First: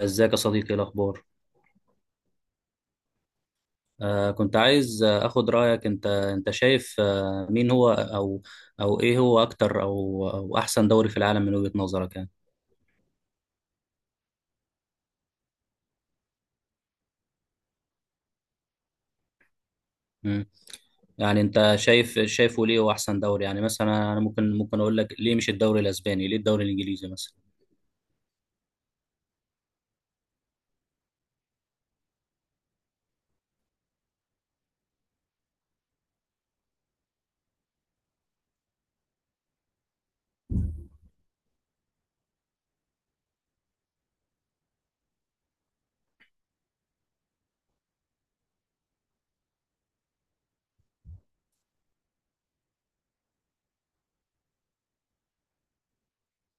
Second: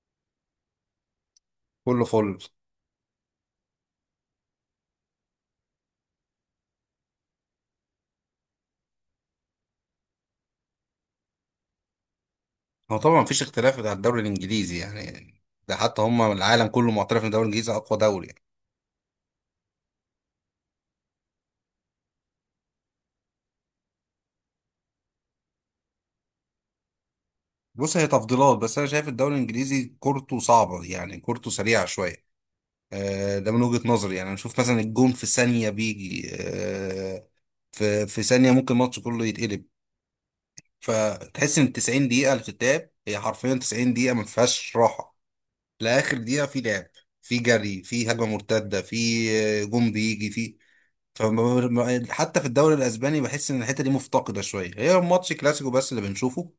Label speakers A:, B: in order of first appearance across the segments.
A: ازيك يا صديقي، إيه الاخبار؟
B: كله فل.
A: كنت عايز اخد رايك. انت شايف مين هو او ايه هو اكتر او احسن دوري في العالم من وجهة نظرك يعني.
B: هو طبعا مفيش اختلاف على الدوري الانجليزي يعني، ده حتى هم العالم كله معترف ان الدوري الانجليزي اقوى دوري يعني.
A: مم. يعني انت شايفه ليه هو احسن دوري يعني؟ مثلا انا ممكن اقول لك ليه مش الدوري الاسباني، ليه الدوري الانجليزي مثلا.
B: بص، هي تفضيلات بس انا شايف الدوري الانجليزي كورته صعبه يعني، كورته سريعه شويه. ده من وجهه نظري يعني، انا اشوف مثلا الجون في ثانيه بيجي، في ثانيه ممكن الماتش كله يتقلب. فتحس ان 90 دقيقه اللي بتتلعب هي حرفيا 90 دقيقه ما فيهاش راحه لاخر دقيقه، في لعب، في جري، في هجمه مرتده، في جون بيجي في. حتى في الدوري الاسباني بحس ان الحته دي مفتقده شويه، هي ماتش كلاسيكو بس اللي بنشوفه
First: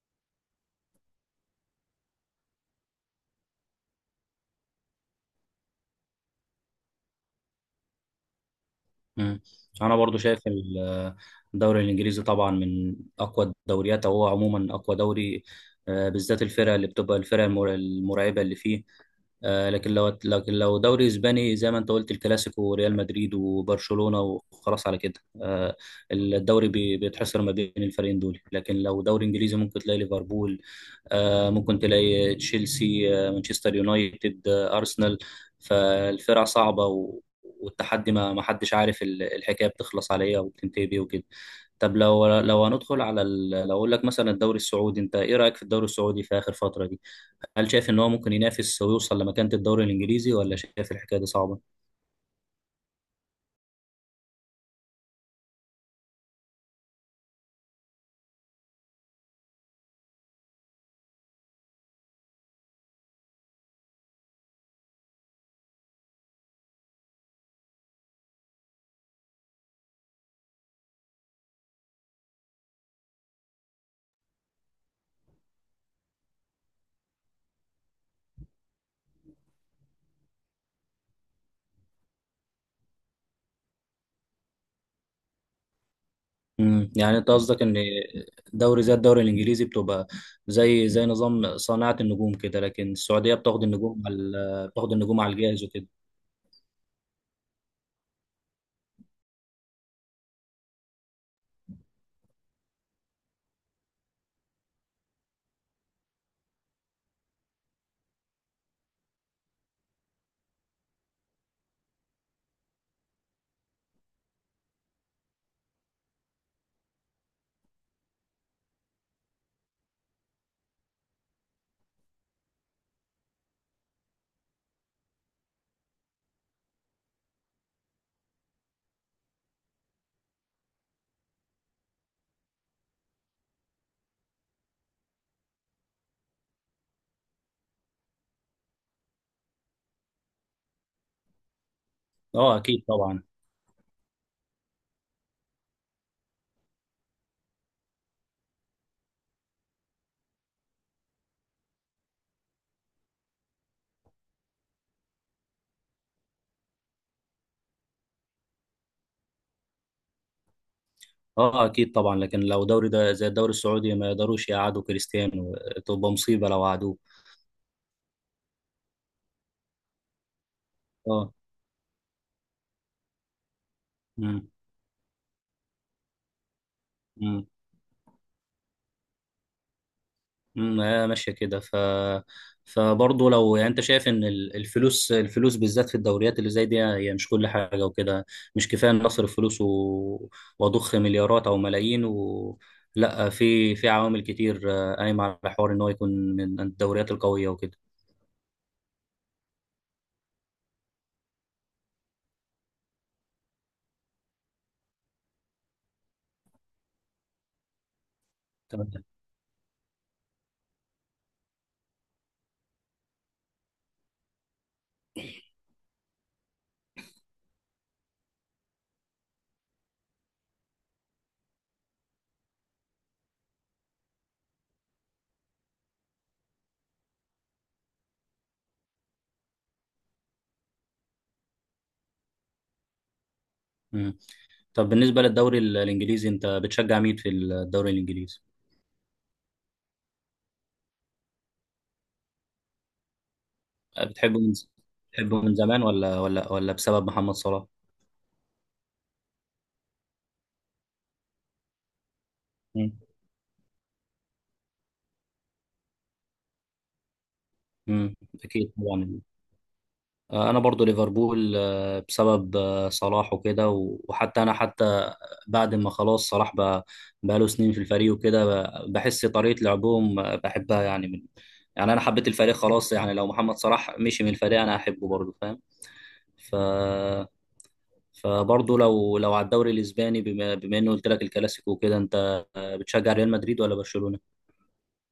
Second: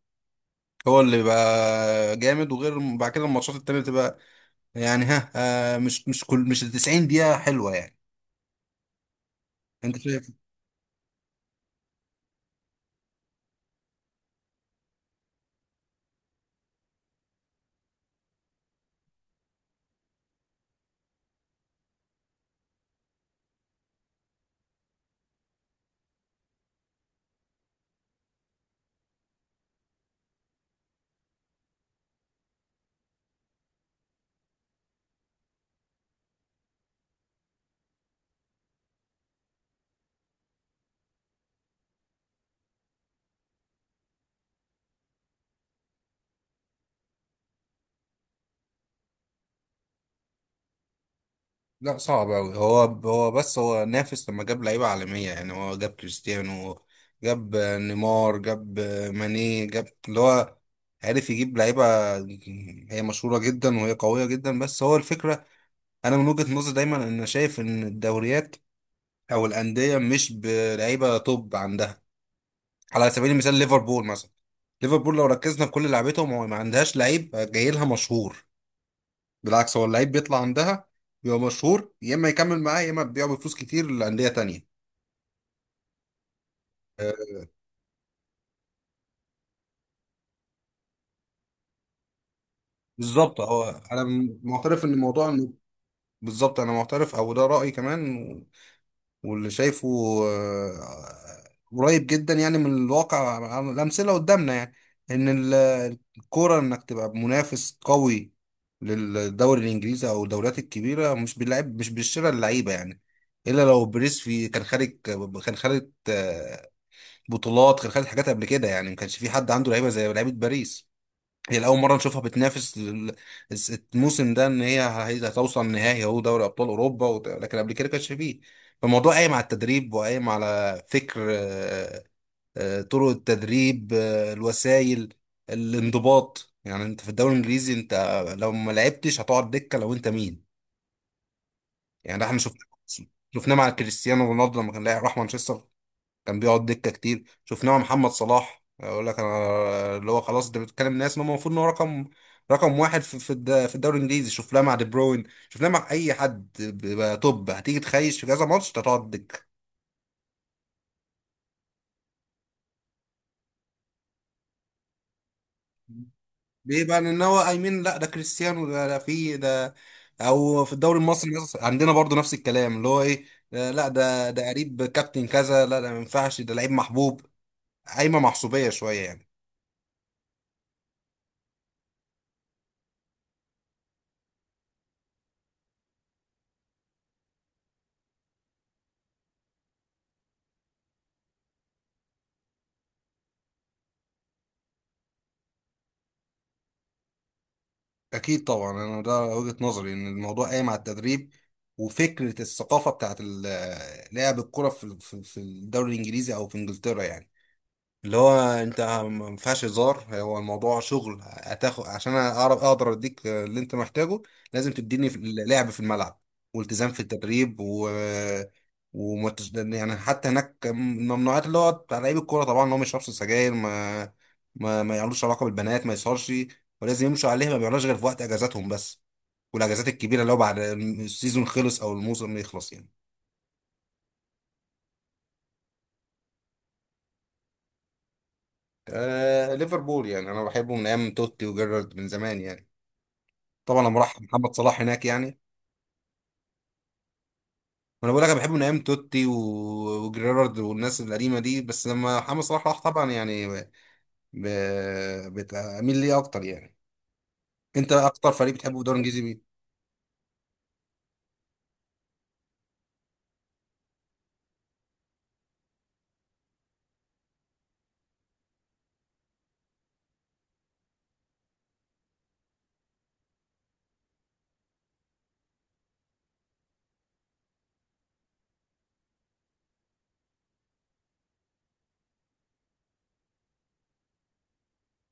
B: هو اللي بقى جامد، وغير بعد كده الماتشات التانية بتبقى يعني ها، مش ال 90 دقيقة حلوة يعني.
A: مم. انا
B: انت
A: برضو
B: شايف؟
A: شايف الدوري الانجليزي طبعا من اقوى الدوريات، او هو عموما اقوى دوري. بالذات الفرق اللي بتبقى الفرق المرعبه اللي فيه. لكن لو لكن لو دوري اسباني زي ما انت قلت الكلاسيكو وريال مدريد وبرشلونة وخلاص على كده. آه، الدوري بيتحصر ما بين الفريقين دول، لكن لو دوري انجليزي ممكن تلاقي ليفربول، ممكن تلاقي تشيلسي، مانشستر يونايتد، ارسنال. فالفرق صعبة والتحدي ما حدش عارف الحكاية بتخلص على ايه وبتنتهي بيه وكده. طب لو هندخل على لو اقول لك مثلا الدوري السعودي، انت ايه رأيك في الدوري السعودي في آخر فترة دي؟ هل شايف ان هو ممكن ينافس ويوصل لمكانة الدوري الانجليزي، ولا شايف الحكاية دي صعبة؟
B: لا، صعب قوي هو. هو بس هو نافس لما جاب لعيبة عالمية يعني، هو جاب كريستيانو، جاب نيمار، جاب ماني، جاب اللي هو عارف يجيب لعيبة هي مشهورة جدا وهي قوية جدا، بس هو الفكرة. انا من وجهة نظري دايما ان شايف ان الدوريات او الانديه مش بلعيبه توب عندها. على سبيل المثال ليفربول مثلا، ليفربول لو ركزنا في كل لعيبتهم هو ما عندهاش لعيب جاي لها مشهور، بالعكس هو اللعيب بيطلع عندها، بيبقى مشهور، يا اما يكمل معاه يا اما بيبيعه بفلوس كتير لانديه تانية. آه،
A: يعني انت قصدك ان دوري زي الدوري الانجليزي بتبقى زي نظام صناعة النجوم كده، لكن السعودية
B: بالظبط هو،
A: بتاخد النجوم على
B: معترف
A: بتاخد
B: ان
A: النجوم
B: الموضوع
A: على
B: انه
A: الجاهز وكده.
B: بالظبط، انا معترف او ده رايي كمان واللي شايفه آه، قريب جدا يعني من الواقع، عن الأمثلة قدامنا يعني، إن الكورة إنك تبقى منافس قوي للدوري الإنجليزي أو الدوريات الكبيرة مش باللعب، مش بالشراء اللعيبة يعني. إلا لو بريسفي كان خارج، كان خارج آه، بطولات، كان خارج حاجات قبل كده يعني، ما كانش في حد عنده لعيبة زي لعيبة باريس، هي لأول مرة نشوفها بتنافس الموسم ده، إن هتوصل نهائي أهو دوري أبطال أوروبا، لكن قبل كده كانش فيه. فالموضوع قايم على التدريب وقايم على فكر، طرق التدريب، الوسائل، الانضباط يعني. أنت في الدوري الإنجليزي أنت لو ما لعبتش هتقعد دكة لو أنت مين، يعني ده إحنا
A: اه
B: شفناه،
A: اكيد طبعا.
B: شفناه مع كريستيانو رونالدو لما كان لاعب راح مانشستر، كان بيقعد دكه كتير، شفناه مع محمد صلاح، اقول لك انا اللي هو خلاص، انت بتتكلم ناس ما هو المفروض ان هو رقم واحد في الدوري الانجليزي، شفناه مع دي بروين، شفناه مع اي حد بيبقى توب، هتيجي تخيش في كذا ماتش أنت هتقعد دكه.
A: اه اكيد طبعا، لكن لو دوري ده زي الدوري السعودي ما يقدروش يقعدوا كريستيانو، تبقى مصيبة لو
B: ليه
A: قعدوه.
B: بقى؟ لان هو ايمن، لا ده كريستيانو، ده في ده، او في الدوري المصري
A: اه.
B: مثلا عندنا برضو نفس الكلام اللي هو ايه، لا ده قريب كابتن كذا، لا ده ما ينفعش، ده لعيب محبوب،
A: امم.
B: قايمه محسوبيه شويه يعني.
A: هي ماشيه كده ف فبرضه لو يعني انت شايف ان الفلوس بالذات في الدوريات اللي زي دي هي مش كل حاجه وكده. مش كفايه ان اصرف فلوس و واضخ مليارات او ملايين و لا، في عوامل كتير قايمه على حوار ان هو يكون من الدوريات القويه وكده.
B: أكيد طبعا، أنا ده وجهة نظري إن الموضوع قايم على التدريب وفكرة الثقافة بتاعت لعب الكرة في الدوري الإنجليزي أو في إنجلترا يعني. اللي هو انت
A: تمام.
B: ما ينفعش هزار، هو الموضوع شغل، هتاخد عشان اعرف اقدر اديك اللي انت محتاجه، لازم تديني لعب في الملعب، والتزام في التدريب، يعني حتى هناك الممنوعات اللي هو بتاع لعيب الكوره طبعا، اللي هو ما يشربش سجاير، ما يعملوش علاقه بالبنات، ما يسهرش، ولازم يمشوا عليها، ما بيعملوش غير في وقت اجازاتهم بس، والاجازات الكبيره اللي هو بعد السيزون خلص او الموسم يخلص يعني.
A: امم. طب بالنسبه للدوري الانجليزي، انت بتشجع مين في الدوري الانجليزي؟
B: آه، ليفربول يعني، انا بحبه من ايام توتي وجيرارد من زمان يعني، طبعا لما راح
A: بتحبه من
B: محمد صلاح هناك يعني.
A: بتحبه من زمان ولا بسبب محمد صلاح؟
B: وانا بقول لك، انا بحبه من ايام توتي وجيرارد والناس القديمه دي، بس لما محمد صلاح راح
A: امم.
B: طبعا يعني بتميل ليه اكتر يعني. انت
A: امم.
B: اكتر فريق
A: اكيد
B: بتحبه في الدوري الانجليزي
A: طبعا.
B: مين؟
A: انا برضو ليفربول، بسبب صلاح وكده، وحتى انا حتى بعد ما خلاص صلاح بقى بقاله سنين في الفريق وكده، بحس طريقة لعبهم بحبها يعني. من يعني انا حبيت الفريق خلاص، يعني لو محمد صلاح مشي من الفريق انا هحبه برضو، فاهم؟ ف فبرضه لو على الدوري الاسباني، بما انه قلت لك الكلاسيكو وكده، انت بتشجع ريال مدريد ولا برشلونة؟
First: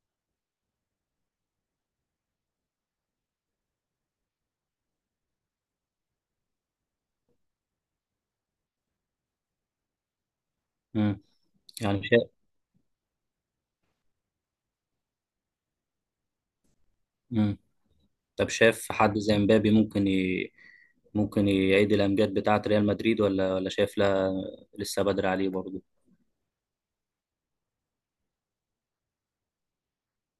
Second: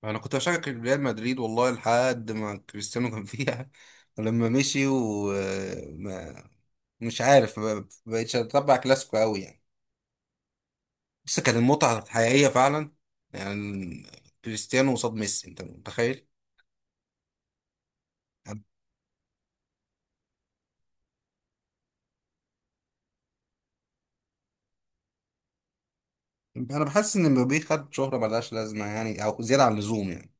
B: انا كنت بشجع ريال مدريد والله لحد ما كريستيانو كان فيها لما مشي، ومش عارف، ما بقتش اتبع كلاسيكو قوي يعني.
A: امم.
B: بس كانت المتعه
A: يعني شايف.
B: الحقيقيه فعلا، يعني كريستيانو قصاد ميسي، انت متخيل؟
A: امم. طب شايف حد زي مبابي ممكن ممكن يعيد الأمجاد بتاعة ريال مدريد، ولا شايف لا، لسه بدري عليه برضه؟
B: انا بحس ان مبابي خد شهره ملهاش لازمه يعني، او زياده عن اللزوم يعني،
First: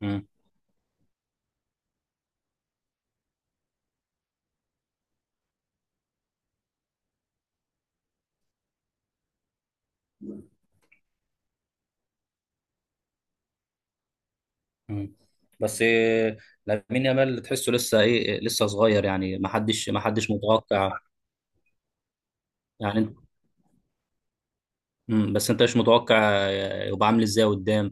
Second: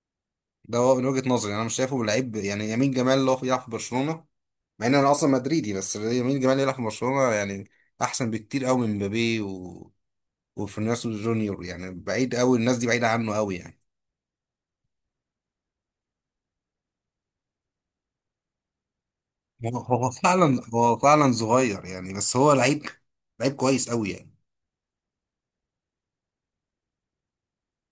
A: مم.
B: ده هو من وجهه نظري، انا مش شايفه لعيب يعني. يمين جمال اللي هو بيلعب في برشلونه، مع ان انا اصلا مدريدي، بس يمين جمال يلعب في برشلونه يعني احسن بكتير قوي من مبابي وفينيسيوس جونيور يعني، بعيد قوي، الناس دي بعيده عنه قوي يعني.
A: مم. بس إيه، لامين يامال تحسه لسه ايه، لسه صغير يعني، ما
B: هو
A: حدش ما
B: هو
A: حدش
B: فعلا هو
A: متوقع.
B: فعلا صغير يعني، بس هو لعيب،
A: يعني انت.
B: لعيب كويس قوي يعني.
A: مم، بس انت مش متوقع يبقى عامل ازاي قدام؟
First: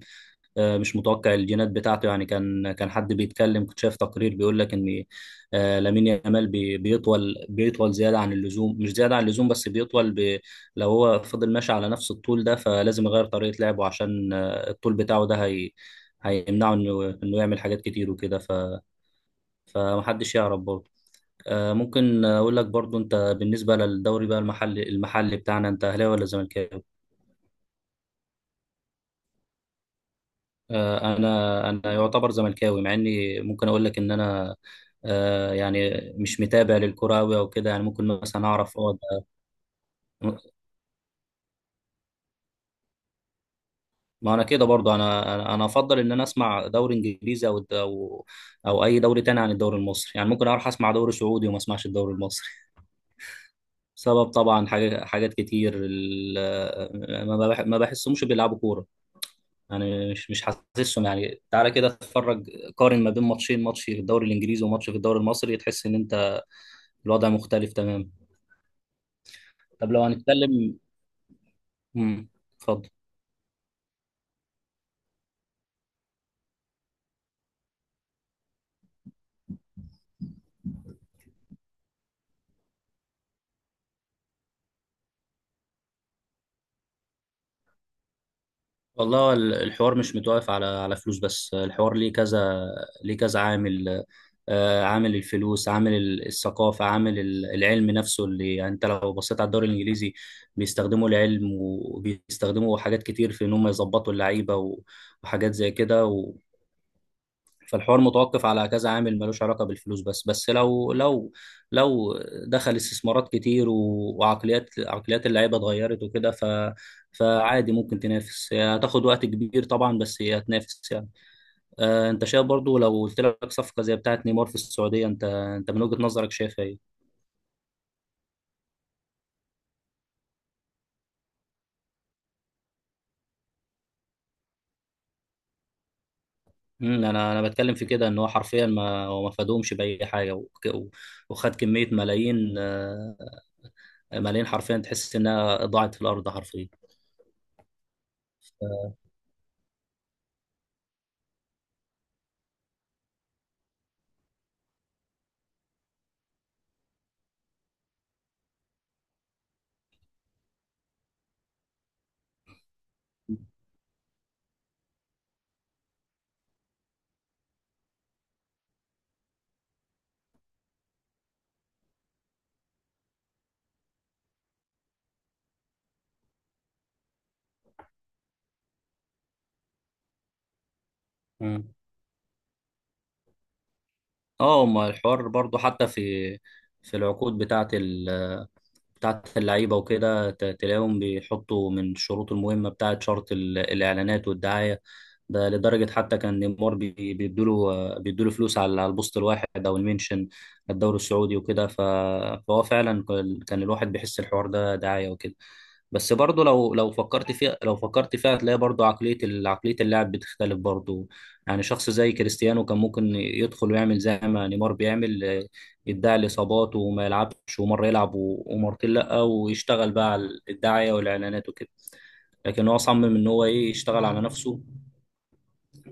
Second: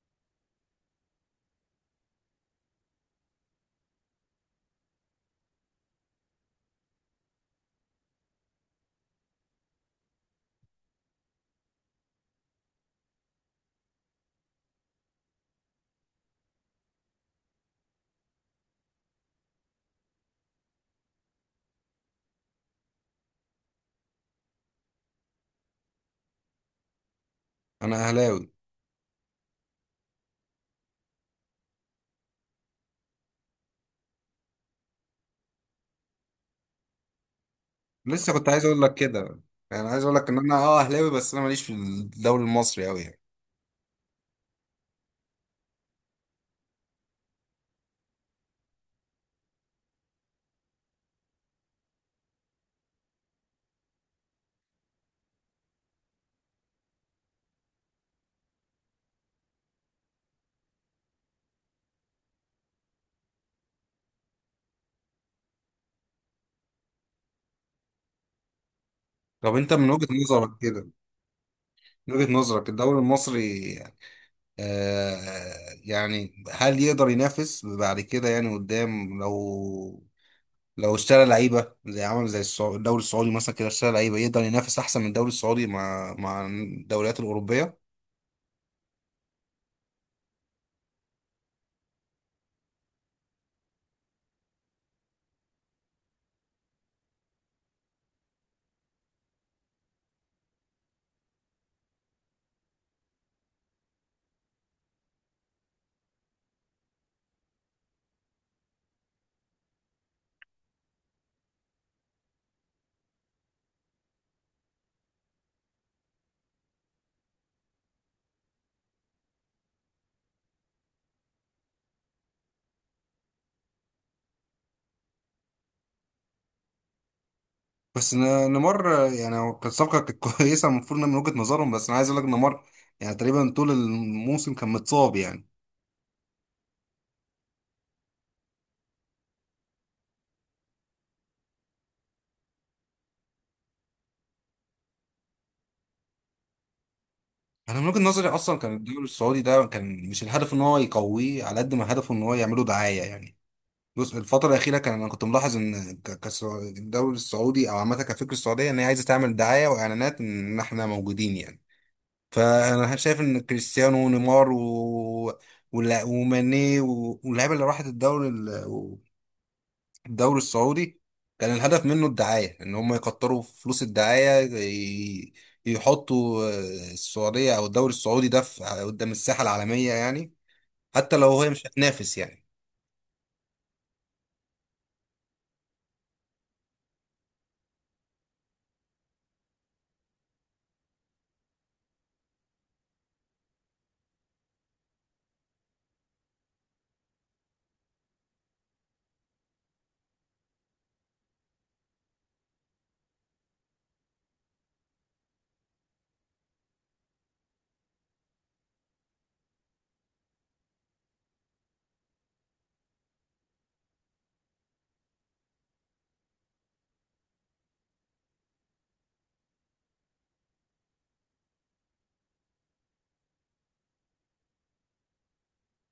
A: مش متوقع الجينات بتاعته يعني. كان حد بيتكلم، كنت شايف تقرير بيقول لك ان لامين يامال بيطول زياده عن اللزوم، مش زياده عن اللزوم بس بيطول لو هو فضل ماشي على نفس الطول ده فلازم يغير طريقه لعبه عشان الطول بتاعه ده هيمنعه انه يعمل حاجات كتير وكده فمحدش يعرف برضه. ممكن اقول لك برضه، انت بالنسبه للدوري بقى المحلي بتاعنا، انت اهلاوي ولا زملكاوي؟
B: انا اهلاوي.
A: انا يعتبر زملكاوي، مع اني ممكن اقول لك ان انا يعني مش متابع للكرة أوي او كده يعني. ممكن
B: لسه
A: مثلا
B: كنت عايز
A: اعرف
B: اقول لك
A: اه
B: كده، يعني عايز اقول لك ان
A: ده-
B: انا اهلاوي بس انا ماليش في الدوري المصري قوي يعني.
A: ما انا كده برضو. انا انا أنا افضل ان انا اسمع دوري انجليزي او او اي دوري تاني عن الدوري المصري. يعني ممكن اروح اسمع دوري سعودي وما اسمعش الدوري المصري. سبب طبعا حاجات كتير ما بحسهمش بيلعبوا كورة يعني. مش حاسسهم، يعني تعالى كده اتفرج، قارن ما بين ماتشين، ماتش في الدوري الانجليزي وماتش في الدوري المصري، تحس ان انت الوضع مختلف تماما.
B: طب انت من
A: طب لو
B: وجهه نظرك
A: هنتكلم.
B: كده، من
A: امم.
B: وجهة نظرك
A: اتفضل.
B: الدوري المصري، آه يعني هل يقدر ينافس بعد كده يعني قدام، لو اشترى لعيبة زي عمل زي الدوري السعودي مثلا كده اشترى لعيبة، يقدر ينافس أحسن من الدوري السعودي مع الدوريات الأوروبية؟
A: والله الحوار مش متوقف على فلوس بس، الحوار ليه كذا، ليه كذا عامل. عامل الفلوس، عامل الثقافة، عامل العلم نفسه، اللي يعني انت لو بصيت على الدوري الانجليزي بيستخدموا العلم وبيستخدموا حاجات كتير في ان هم يظبطوا اللعيبة وحاجات زي كده. فالحوار متوقف على كذا عامل، ملوش علاقة بالفلوس بس. بس لو دخل استثمارات كتير وعقليات اللعيبة اتغيرت وكده، ف فعادي ممكن تنافس. هي هتاخد وقت كبير طبعا بس هي هتنافس يعني. انت شايف برضو لو قلت لك صفقة زي بتاعة نيمار في السعودية، انت من وجهة نظرك شايف ايه؟
B: بس نيمار يعني هو كانت صفقة، كانت كويسة المفروض إنها من وجهة نظرهم، بس أنا عايز أقول لك نيمار يعني تقريبا طول الموسم كان متصاب يعني.
A: مم، انا بتكلم في كده ان هو حرفيا ما هو ما فادهمش بأي حاجة وخد كمية ملايين ملايين حرفيا، تحس انها ضاعت في الارض حرفيا.
B: أنا من وجهة نظري أصلا كان الدوري السعودي ده، كان مش الهدف إن هو يقويه على قد ما هدفه إن هو يعمله دعاية يعني. بص، الفترة الأخيرة كان أنا كنت ملاحظ إن الدوري السعودي، أو عامة كفكرة السعودية، إن هي عايزة تعمل دعاية وإعلانات إن إحنا موجودين يعني، فأنا شايف إن كريستيانو ونيمار وماني واللعيبة اللي راحت الدوري الدوري السعودي، كان الهدف منه الدعاية، إن هم يكتروا فلوس الدعاية يحطوا السعودية أو الدوري السعودي ده قدام الساحة العالمية يعني، حتى لو هي مش
A: مم.
B: هتنافس يعني.
A: اه ما الحوار برضو حتى في في العقود بتاعت اللعيبة وكده، تلاقيهم بيحطوا من الشروط المهمة بتاعت شرط الإعلانات والدعاية. ده لدرجة حتى كان نيمار بيدوله فلوس على البوست الواحد أو المنشن الدوري السعودي وكده. فهو فعلا كان الواحد بيحس الحوار ده دعاية وكده. بس برضه لو فكرت فيها هتلاقي برضه عقلية عقلية اللاعب بتختلف برضه. يعني شخص زي كريستيانو كان ممكن يدخل ويعمل زي ما نيمار بيعمل، يدعي الإصابات وما يلعبش ومرة يلعب ومرتين لأ، ويشتغل بقى على الدعاية والإعلانات وكده. لكن هو صمم إن هو إيه، يشتغل على نفسه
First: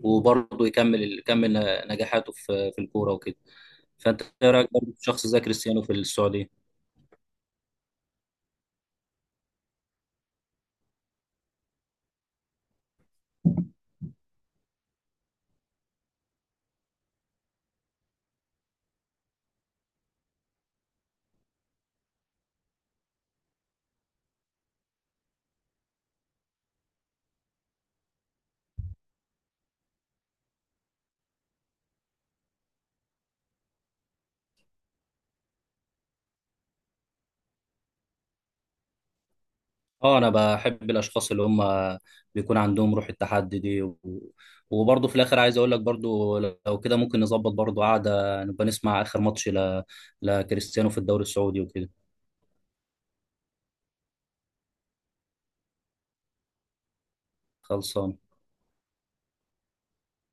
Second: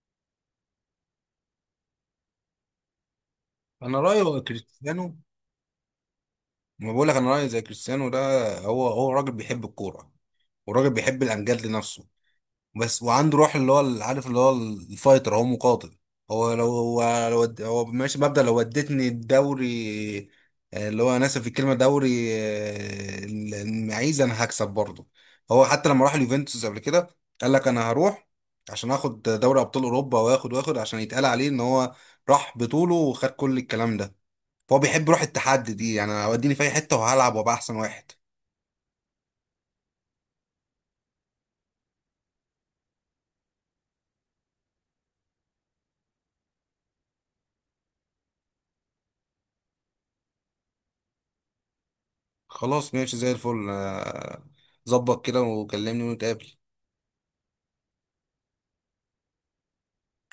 A: وبرضه يكمل نجاحاته في الكورة وكده.
B: أنا رأيي
A: فأنت
B: هو
A: إيه رأيك برضه في
B: كريستيانو،
A: شخص زي كريستيانو في السعودية؟
B: ما بقول لك انا رايي زي كريستيانو ده، هو راجل بيحب الكوره، وراجل بيحب الامجاد لنفسه بس، وعنده روح اللي هو عارف اللي هو الفايتر، هو مقاتل. هو ماشي مبدأ لو ودتني الدوري، اللي هو انا اسف في الكلمه، دوري المعيز، انا هكسب برضه. هو حتى لما راح اليوفنتوس قبل كده قال لك انا هروح عشان اخد دوري ابطال اوروبا، واخد عشان يتقال عليه ان هو راح بطوله وخد كل الكلام ده، فهو بيحب روح التحدي دي يعني، أنا وديني في اي حته وهلعب وابقى احسن واحد.
A: اه انا بحب الاشخاص اللي هم بيكون عندهم روح التحدي دي و وبرضه في الاخر عايز اقول لك برضه لو كده ممكن نظبط برضه قعده، نبقى نسمع اخر ماتش لكريستيانو في الدوري السعودي وكده.
B: خلاص، ماشي زي الفل. ظبط كده وكلمني ونتقابل.
A: خلصان.